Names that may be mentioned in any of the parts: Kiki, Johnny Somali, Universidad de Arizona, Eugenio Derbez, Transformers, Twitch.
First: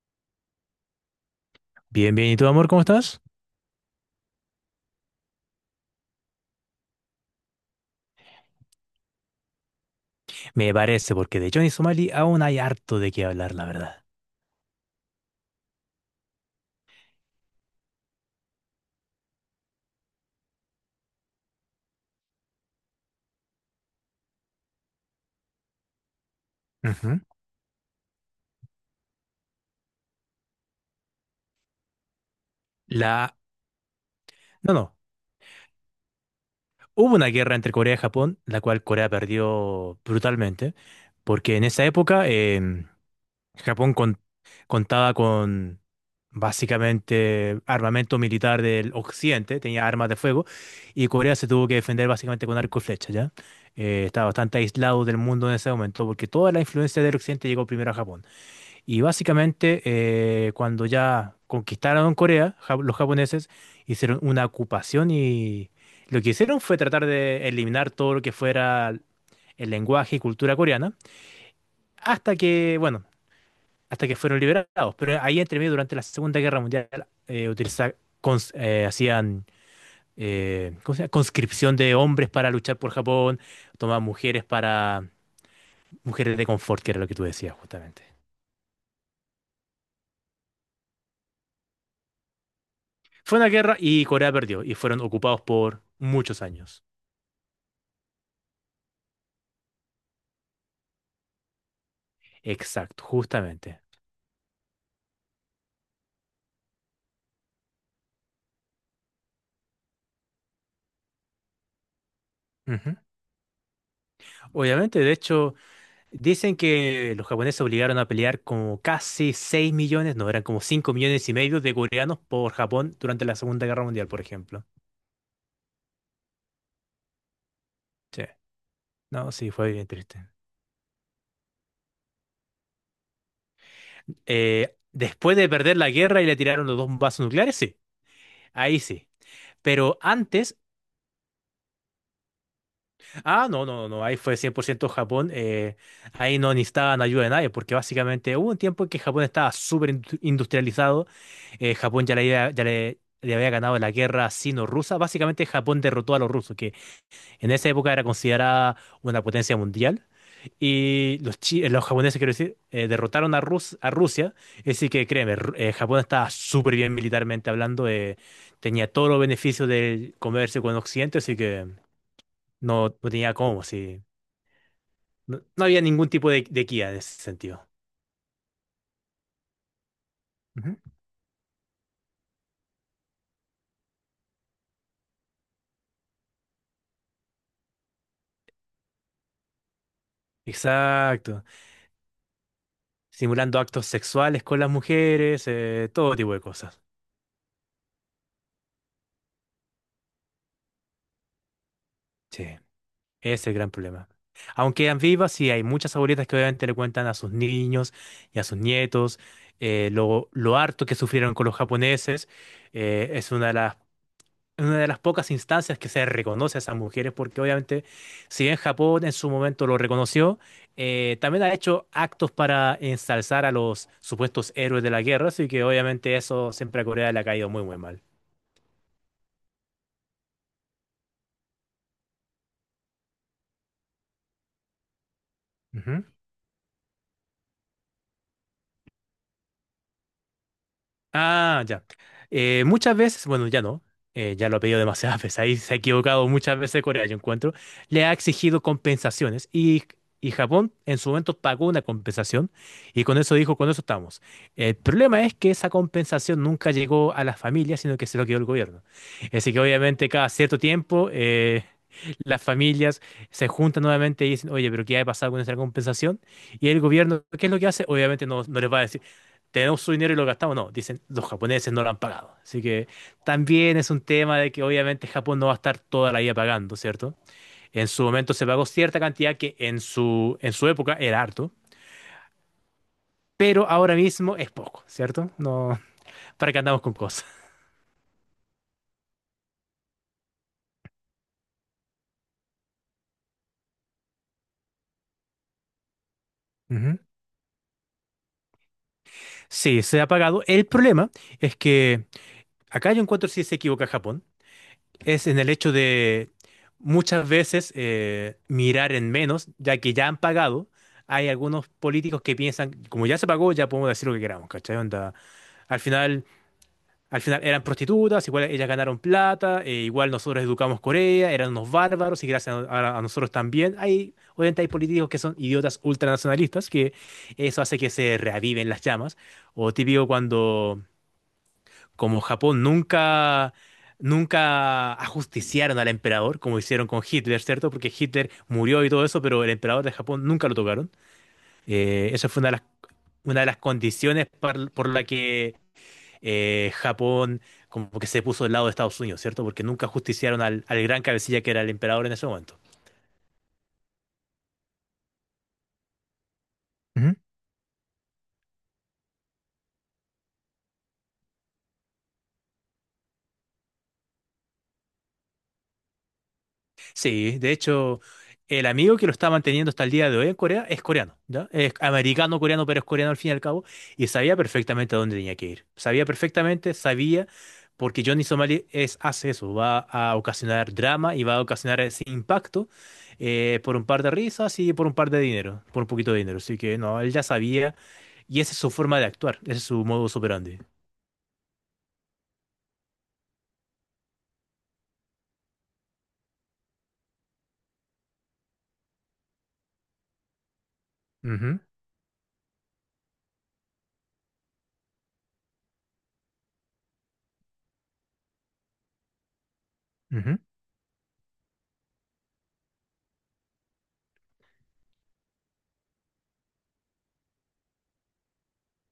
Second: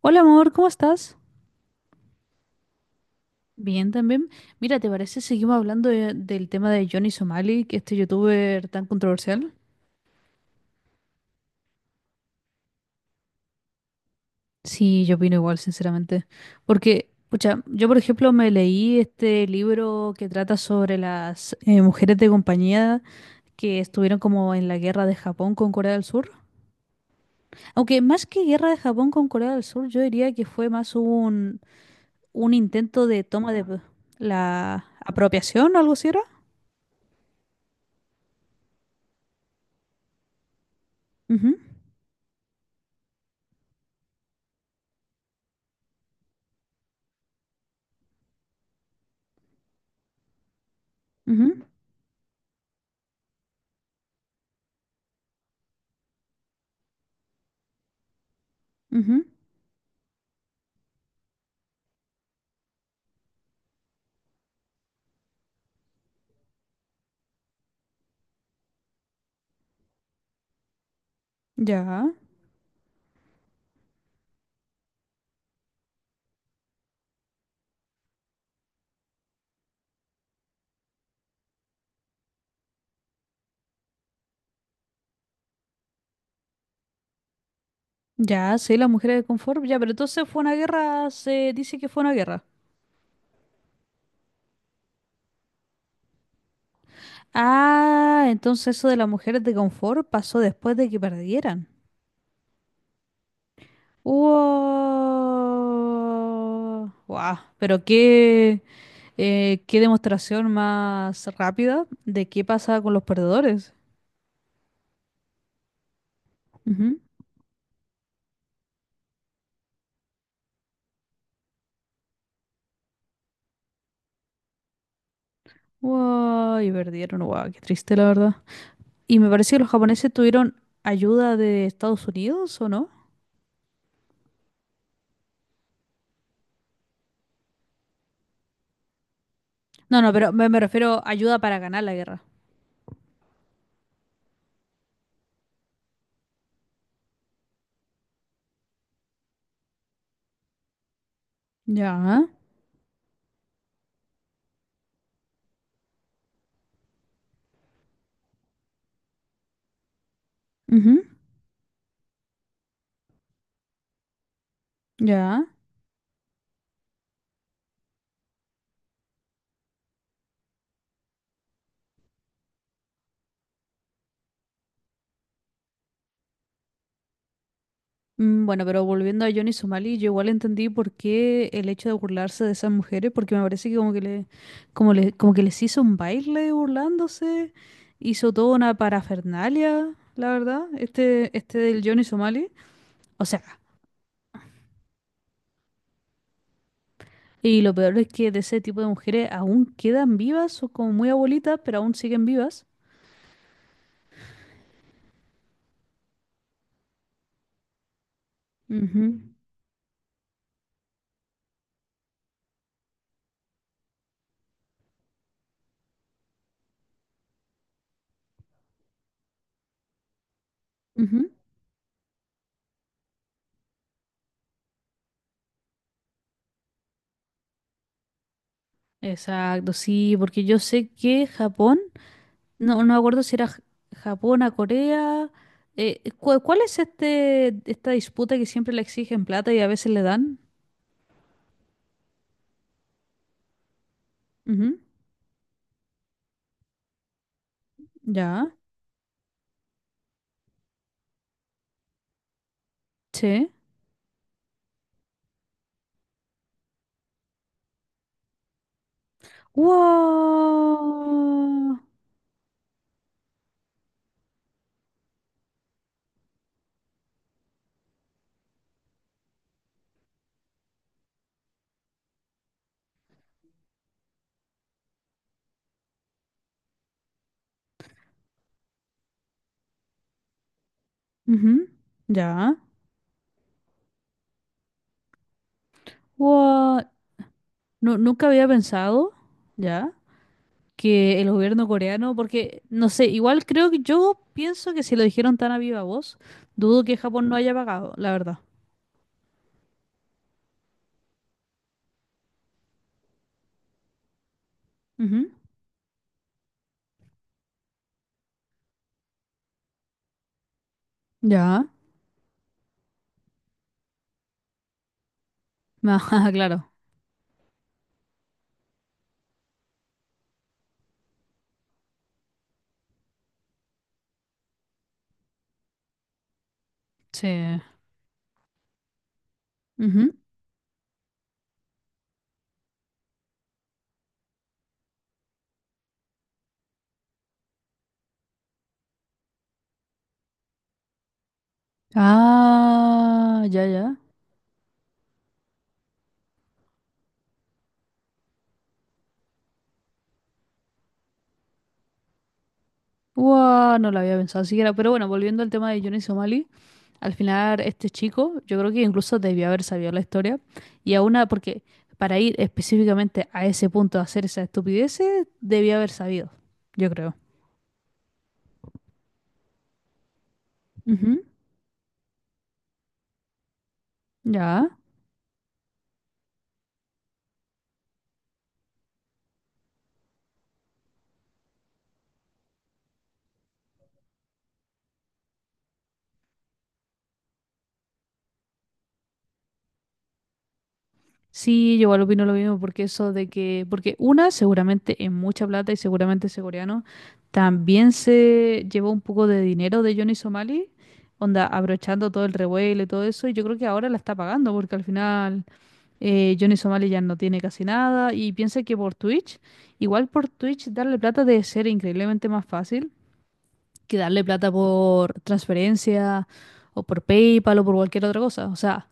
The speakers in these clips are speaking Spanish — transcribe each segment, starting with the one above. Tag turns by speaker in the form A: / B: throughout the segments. A: Hola amor, ¿cómo estás?
B: Bien, bien. ¿Y tú, amor, cómo estás?
A: Bien también. Mira, ¿te parece? Seguimos hablando del tema de Johnny Somali, que este youtuber tan controversial.
B: Me parece, porque de Johnny Somali aún hay harto de qué hablar, la verdad.
A: Sí, yo opino igual, sinceramente. Porque, pucha, yo por ejemplo me leí este libro que trata sobre las mujeres de compañía que estuvieron como en la guerra de Japón con Corea del Sur.
B: Ujú.
A: Aunque más que guerra de Japón con Corea del Sur, yo diría que fue más un intento de
B: La...
A: toma de
B: No,
A: la
B: no.
A: apropiación, algo así era.
B: Hubo una guerra entre Corea y Japón, la cual Corea perdió brutalmente, porque
A: Ujú,
B: en esa época Japón contaba con básicamente armamento militar del occidente, tenía armas de fuego, y Corea se
A: ujú,
B: tuvo que defender básicamente con arco y flecha, ¿ya? Estaba bastante aislado del mundo en ese momento, porque toda la influencia del occidente llegó primero a Japón. Y
A: ujú.
B: básicamente, cuando ya conquistaron Corea, los japoneses hicieron una ocupación y lo que hicieron fue tratar de eliminar todo lo que fuera el lenguaje y cultura coreana,
A: Ya,
B: bueno, hasta que fueron liberados. Pero ahí entre medio, durante la Segunda Guerra Mundial, eh, utiliza- hacían ¿cómo se llama? Conscripción de hombres para luchar por Japón, tomaban mujeres para mujeres de confort, que era lo que tú decías justamente.
A: ya, sí, las mujeres de confort, ya, pero entonces fue una guerra, se dice que fue una guerra.
B: Fue una guerra y Corea perdió y fueron ocupados por muchos años.
A: Ah, entonces eso de las mujeres de confort pasó después de que perdieran.
B: Exacto, justamente.
A: ¡Wow! ¡Wow! Pero qué, qué demostración más rápida de qué pasa con
B: Ujú.
A: los perdedores.
B: Obviamente, de hecho, dicen
A: Ujú.
B: que los japoneses obligaron a pelear como casi 6 millones, no, eran como 5,5 millones de coreanos por Japón durante la Segunda Guerra Mundial, por ejemplo.
A: ¡Wow! Y perdieron, ¡wow! Qué triste, la
B: Sí,
A: verdad. Y me
B: no, sí,
A: parece que los
B: fue bien
A: japoneses
B: triste.
A: tuvieron ayuda de Estados Unidos, ¿o no?
B: Después de perder la guerra y le tiraron los dos vasos nucleares, sí, ahí sí. Pero
A: No, no, pero me,
B: antes.
A: me refiero a ayuda para ganar la guerra.
B: Ah, no, no, no, ahí fue 100% Japón. Ahí no necesitaban ayuda de nadie, porque básicamente hubo un tiempo en que Japón estaba súper industrializado. Japón ya le
A: Ya,
B: había, ya le, le había ganado la guerra sino-rusa. Básicamente Japón derrotó a los rusos, que en esa época era considerada una potencia mundial.
A: ujú,
B: Y los japoneses, quiero decir, derrotaron a Rusia. Así que créeme,
A: ya.
B: Japón estaba súper bien militarmente hablando. Tenía todos los beneficios del comercio con Occidente, así que no, no tenía cómo, sí. No, no había ningún tipo de guía en ese sentido.
A: Bueno, pero volviendo a Johnny Somali, yo igual entendí
B: Ujú.
A: por qué el hecho de burlarse de esas mujeres, porque me parece que como que le, como que les hizo un baile burlándose, hizo toda una parafernalia, la verdad, este,
B: Exacto.
A: este del Johnny Somali. O sea,
B: Simulando actos sexuales con las mujeres, todo tipo de cosas.
A: y lo peor es que de ese tipo de mujeres aún quedan vivas, o como muy abuelitas, pero aún siguen
B: Sí, ese
A: vivas.
B: es el gran problema. Aunque quedan vivas, sí, hay muchas abuelitas que obviamente le cuentan a sus niños y a sus
A: Ujú,
B: nietos lo harto que sufrieron con los japoneses. Es una de las En una de las pocas instancias que se reconoce a esas mujeres, porque obviamente, si bien Japón en su momento lo reconoció,
A: ujú.
B: también ha hecho actos para ensalzar a los supuestos héroes de la guerra, así que obviamente eso siempre a Corea le ha caído muy, muy mal.
A: Exacto, sí, porque yo sé que Japón. No, no me acuerdo si era Japón a Corea. ¿Cuál es esta disputa que siempre le exigen plata y a veces le dan?
B: Ah, ya. Muchas veces, bueno, ya no, ya lo ha
A: Ujú,
B: pedido demasiadas veces, ahí se ha equivocado muchas veces Corea, yo encuentro, le ha
A: ya,
B: exigido compensaciones y Japón en su momento pagó una compensación y con eso
A: sí.
B: dijo, con eso estamos. El problema es que esa compensación nunca llegó a las familias, sino que se lo quedó el gobierno. Así que obviamente cada cierto tiempo
A: ¡Wow!
B: las familias se juntan nuevamente y dicen, oye, pero ¿qué ha pasado con esa compensación? Y el gobierno, ¿qué es lo que hace? Obviamente no, no les va a decir, tenemos su dinero y lo gastamos. No, dicen, los japoneses no lo han pagado. Así que también es un tema de que obviamente Japón no va a estar toda la vida pagando, ¿cierto? En su momento se pagó cierta cantidad que en su época era harto,
A: Ujú, ya.
B: pero ahora mismo es poco, ¿cierto? No, para que andamos
A: ¡Wow!
B: con cosas.
A: No, nunca había pensado, ya, que el gobierno coreano, porque, no sé, igual creo que yo pienso que si lo dijeron tan a viva voz, dudo que
B: Ujú.
A: Japón no haya pagado, la verdad.
B: Sí, se ha pagado. El problema es que acá yo encuentro si se equivoca Japón es
A: Ujú,
B: en el hecho de muchas veces mirar en menos, ya que ya han pagado. Hay algunos
A: ya.
B: políticos que piensan, como ya se pagó, ya podemos decir lo que queramos, ¿cachai? Onda, al final,
A: Ah, claro.
B: al final eran prostitutas, igual ellas ganaron plata, igual nosotros educamos Corea, eran unos bárbaros y gracias a nosotros también. Obviamente hay políticos que son idiotas ultranacionalistas, que
A: Sí.
B: eso hace que se reaviven las llamas. O típico cuando como Japón nunca, nunca ajusticiaron al emperador, como hicieron con Hitler, ¿cierto? Porque Hitler murió y todo eso, pero el emperador de Japón nunca lo tocaron. Esa fue una de las, una
A: Ah,
B: de las
A: ya, ya.
B: condiciones por la que Japón como que se puso del lado de Estados Unidos, ¿cierto? Porque nunca ajusticiaron al gran cabecilla que era el emperador en ese momento.
A: Guau, no lo había pensado siquiera. Pero bueno, volviendo al tema de Johnny Somali, al final este chico, yo creo que incluso debió haber sabido la historia. Y a una, porque para ir específicamente a ese punto a hacer esa estupidez, debió haber sabido, yo creo.
B: Sí, de hecho, el amigo que lo está manteniendo hasta el día de hoy en Corea es coreano,
A: Ujú,
B: ¿ya? Es americano-coreano, pero es coreano al fin y al cabo, y sabía
A: ya.
B: perfectamente a dónde tenía que ir. Sabía perfectamente, sabía, porque Johnny Somali es, hace eso, va a ocasionar drama y va a ocasionar ese impacto por un par de risas y por un par de dinero, por un poquito de dinero. Así que no, él ya sabía, y esa es su forma de actuar, ese es su modo operandi.
A: Sí, yo igual opino lo mismo, porque eso de que, porque una seguramente es mucha plata y seguramente ese coreano también se llevó un poco de dinero de Johnny Somali, onda,
B: Ujú,
A: abrochando todo el revuelo y todo eso, y yo creo que ahora la está pagando, porque al final Johnny Somali ya no tiene casi nada, y piensa que por Twitch, igual por
B: ujú.
A: Twitch darle plata debe ser increíblemente más fácil que darle plata por transferencia o por PayPal o por cualquier otra cosa, o sea.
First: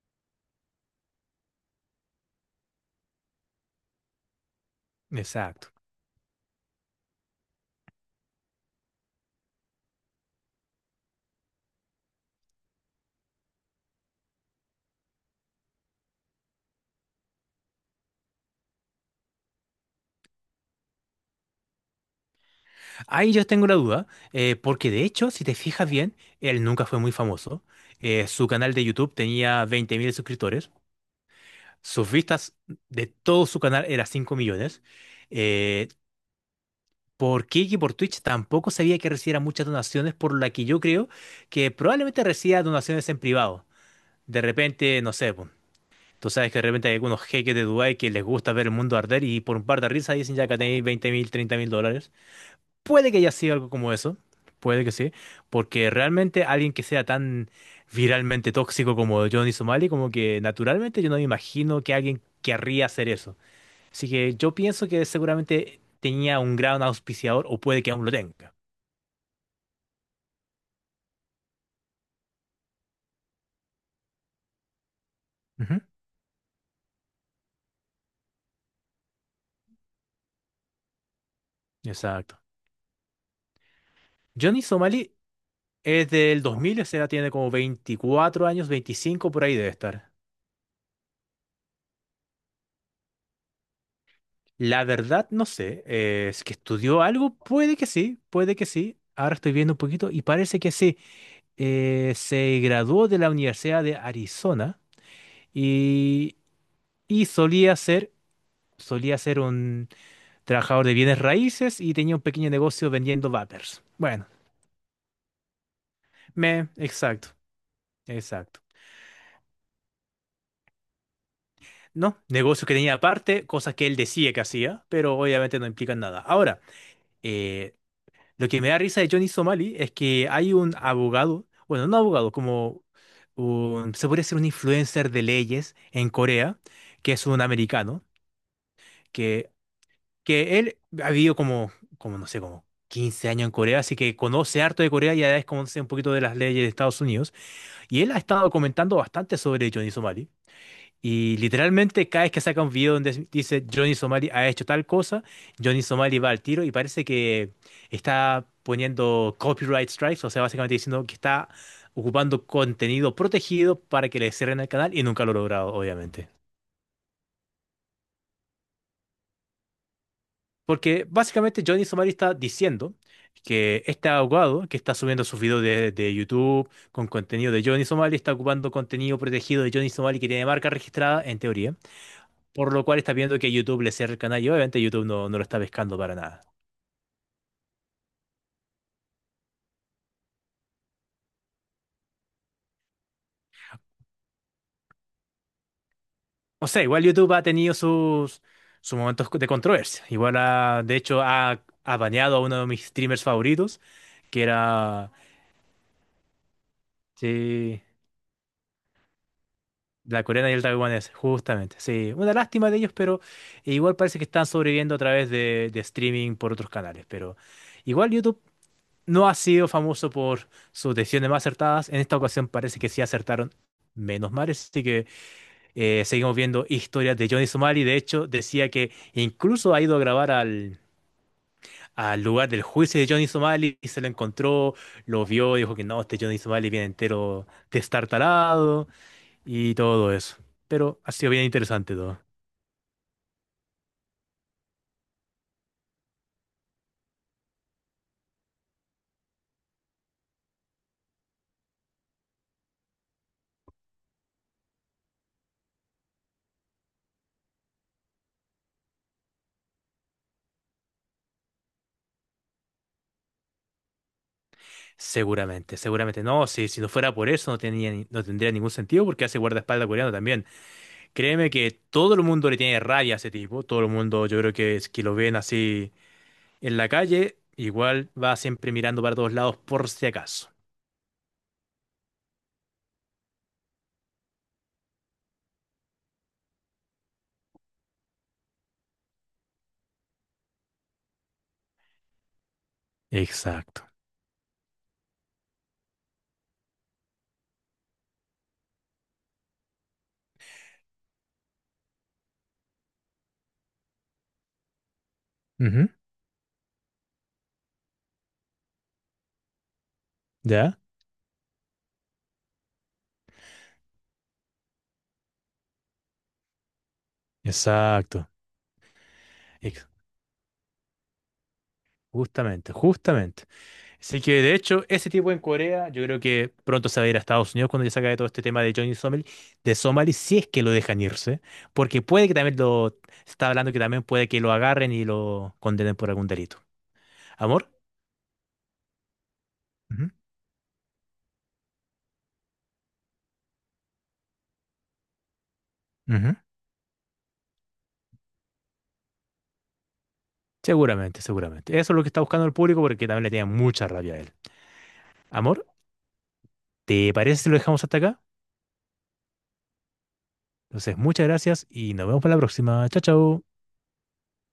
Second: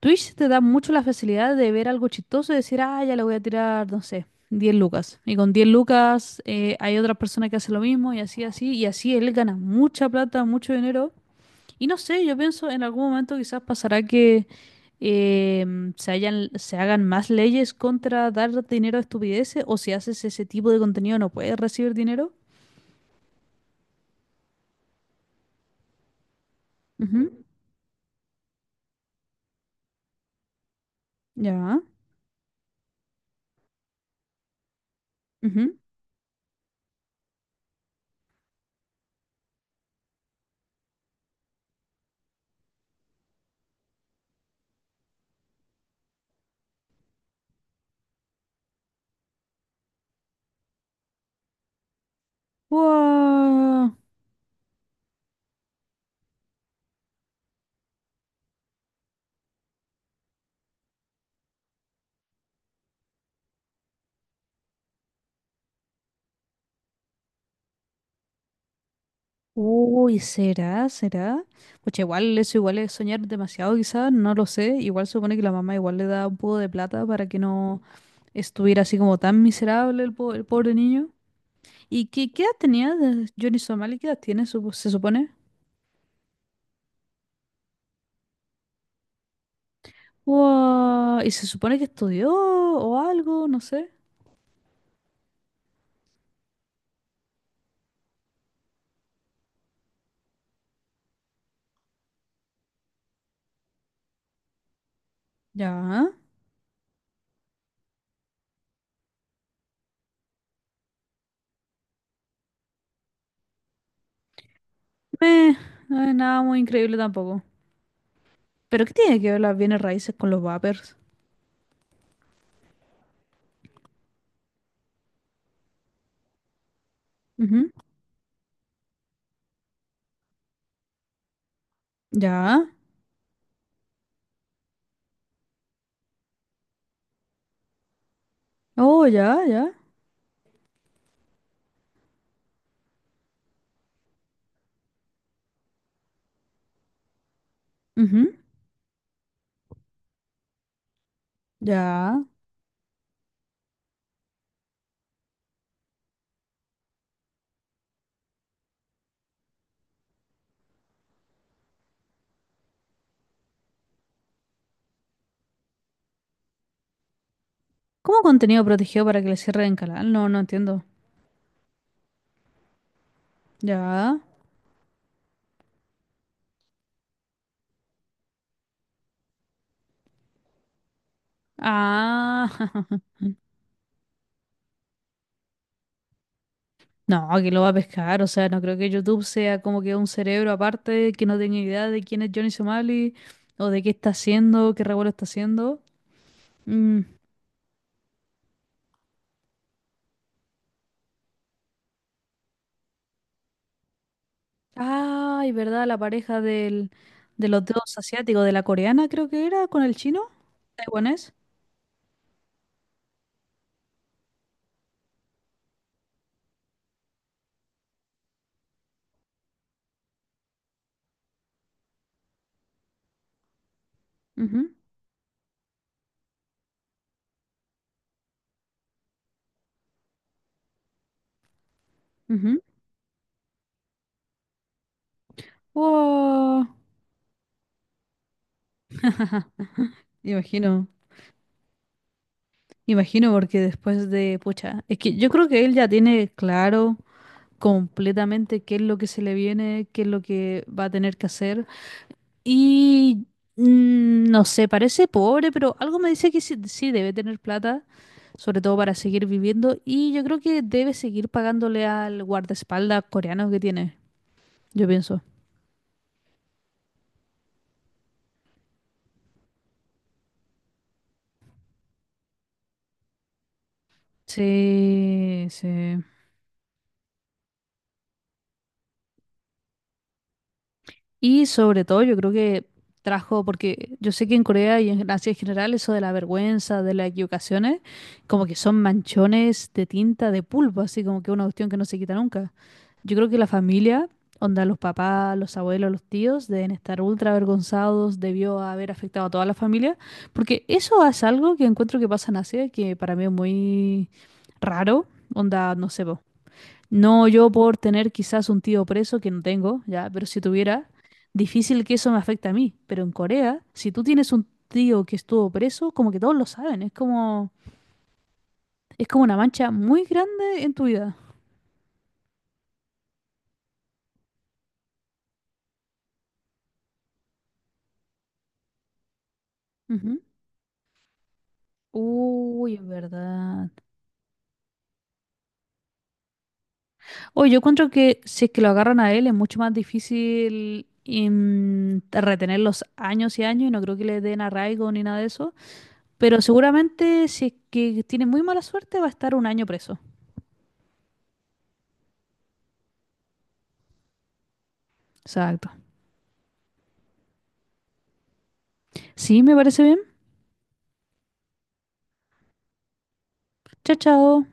A: Twitch te da mucho la facilidad de ver algo chistoso y decir, ah, ya le voy a tirar, no sé, 10 lucas. Y con 10
B: Exacto.
A: lucas hay otra persona que hace lo mismo y así, así, y así él gana mucha plata, mucho dinero. Y no sé, yo pienso en algún momento quizás pasará que se hagan más leyes contra dar dinero a estupideces o si haces ese tipo de contenido no puedes recibir dinero.
B: Ahí yo tengo una duda, porque de hecho, si te fijas bien, él nunca fue muy
A: Ujú,
B: famoso. Su canal de YouTube tenía 20.000 suscriptores.
A: ya.
B: Sus vistas de todo su canal eran 5 millones.
A: Ujú.
B: Eh, por Kiki, por Twitch, tampoco sabía que recibiera muchas donaciones, por la que yo creo que probablemente reciba donaciones en privado. De repente, no sé, po, tú sabes que de repente hay algunos jeques de Dubái que les gusta ver el mundo arder y por un par de risas dicen ya que tenéis 20.000, mil dólares. Puede que haya sido algo como
A: Guau.
B: eso, puede que sí, porque realmente alguien que sea tan viralmente tóxico como Johnny Somali, como que naturalmente yo no me imagino que alguien querría hacer eso. Así que yo pienso que seguramente tenía un gran auspiciador o puede que aún lo tenga.
A: Uy, ¿será? ¿Será? Pues igual eso igual es soñar demasiado quizás, no lo sé. Igual se supone que la mamá
B: Ujú.
A: igual le da un poco de plata para que no estuviera así como tan miserable el pobre niño. ¿Y qué,
B: Exacto.
A: qué edad tenía Johnny Somali? ¿Qué edad tiene,
B: Johnny
A: se
B: Somali
A: supone?
B: es del 2000, o sea, tiene como 24 años, 25 por ahí debe estar.
A: Wow, y se supone que estudió o algo, no sé.
B: La verdad no sé, si es que estudió algo, puede que sí, puede que sí. Ahora estoy viendo un poquito y parece que sí. Se graduó de la Universidad de Arizona
A: Ya.
B: y, y, solía ser un trabajador de bienes raíces y tenía un pequeño negocio vendiendo vapers. Bueno,
A: Meh, no es nada muy increíble
B: exacto,
A: tampoco.
B: exacto.
A: ¿Pero qué tiene que ver las bienes raíces con los vapers?
B: No, negocio que tenía aparte, cosas que él decía que hacía, pero obviamente no implican nada. Ahora,
A: Ujú,
B: eh, lo que me da risa de Johnny Somali es que hay un abogado, bueno, no abogado,
A: ya.
B: se podría decir un influencer de leyes en Corea, que es un americano
A: Oh, ya,
B: que
A: ya.
B: él ha vivido como no sé, como 15 años en Corea, así que conoce harto de Corea y además conoce un poquito de las leyes de Estados Unidos. Y él ha
A: Ujú,
B: estado comentando bastante sobre Johnny Somali. Y literalmente
A: ya.
B: cada vez que saca un video donde dice Johnny Somali ha hecho tal cosa, Johnny Somali va al tiro y parece que está poniendo copyright strikes, o sea, básicamente diciendo que está ocupando contenido protegido para que le cierren el canal y nunca lo ha logrado, obviamente.
A: ¿Cómo contenido protegido para que le cierren el canal? No, no entiendo.
B: Porque básicamente Johnny Somari está diciendo que este
A: Ya.
B: abogado que está subiendo sus videos de YouTube con contenido de Johnny Somali está ocupando contenido protegido de Johnny Somali que tiene marca registrada en teoría,
A: Ah.
B: por lo cual está viendo que YouTube le cierra el canal y obviamente YouTube no, no lo está pescando para nada.
A: No, que lo va a pescar. O sea, no creo que YouTube sea como que un cerebro aparte que no tenga idea de quién es Johnny Somali o de qué está haciendo, qué revuelo está haciendo.
B: O sea,
A: Mm.
B: igual YouTube ha tenido sus momentos de controversia. Igual de hecho ha baneado a uno de mis streamers favoritos, que era,
A: Ay, ¿verdad? La pareja de los
B: sí,
A: dos asiáticos, de la coreana creo que era, con el
B: la
A: chino,
B: coreana y el taiwanés,
A: taiwanés.
B: justamente. Sí, una lástima de ellos, pero igual parece que están sobreviviendo a través de streaming por otros canales. Pero igual YouTube no ha sido famoso por sus decisiones más acertadas. En esta ocasión parece que sí acertaron, menos mal.
A: Ujú,
B: Así que seguimos viendo historias de Johnny Somali. De hecho, decía que incluso ha ido a grabar al lugar
A: ujú.
B: del juicio de Johnny Somali y se lo encontró, lo vio, dijo que no, este Johnny
A: Wow.
B: Somali viene entero destartalado y todo eso.
A: Imagino,
B: Pero ha sido bien interesante todo.
A: imagino porque después de, pucha, es que yo creo que él ya tiene claro completamente qué es lo que se le viene, qué es lo que va a tener que hacer. Y no sé, parece pobre, pero algo me dice que sí, sí debe tener plata, sobre todo para seguir viviendo. Y yo creo que debe seguir pagándole al guardaespaldas coreano que tiene, yo pienso.
B: Seguramente, seguramente. No, si no fuera por eso, no tenía, no tendría ningún sentido porque hace guardaespaldas coreano también. Créeme que todo el mundo le tiene rabia a ese tipo. Todo el mundo, yo creo que es que lo ven
A: Sí,
B: así
A: sí.
B: en la calle, igual va siempre mirando para todos lados por si acaso.
A: Y sobre todo yo creo que trajo, porque yo sé que en Corea y en Asia en general eso de la vergüenza, de las equivocaciones, como que son manchones de tinta, de pulpo, así como que una cuestión que no se quita nunca. Yo creo que la
B: Exacto.
A: familia, onda los papás, los abuelos, los tíos, deben estar ultra avergonzados, debió haber afectado a toda la familia, porque eso es algo que encuentro que pasa en Asia, que para mí es muy raro, onda, no
B: Ujú.
A: sé, po. No, yo por tener quizás un tío preso, que no tengo, ya, pero si
B: ¿Ya?
A: tuviera, difícil que eso me afecte a mí. Pero en Corea, si tú tienes un tío que estuvo preso, como que todos lo saben, es como,
B: Exacto.
A: es como una mancha
B: Ex-
A: muy grande en tu vida.
B: Justamente, justamente. Así que de hecho, ese tipo en Corea, yo creo que pronto se va a ir a Estados Unidos cuando ya se acabe todo este tema de Johnny Somali,
A: Ujú.
B: si es que lo dejan irse, porque puede que también
A: Uy, es
B: lo, se está
A: verdad.
B: hablando que también puede que lo agarren y lo condenen por algún delito.
A: Oye, yo
B: ¿Amor?
A: encuentro que si es que lo agarran a él es mucho más
B: Ujú,
A: difícil retener los años y años y no creo que le den arraigo ni nada de eso.
B: ujú.
A: Pero seguramente si es que tiene muy mala suerte va a estar un año preso.
B: Seguramente, seguramente. Eso es lo que está buscando el público porque también le tiene mucha rabia a él. ¿Amor?
A: Exacto.
B: ¿Te parece si lo dejamos hasta acá?
A: Sí, me parece bien.
B: Entonces, muchas gracias y nos vemos para la próxima. Chao, chao.
A: Chao, chao.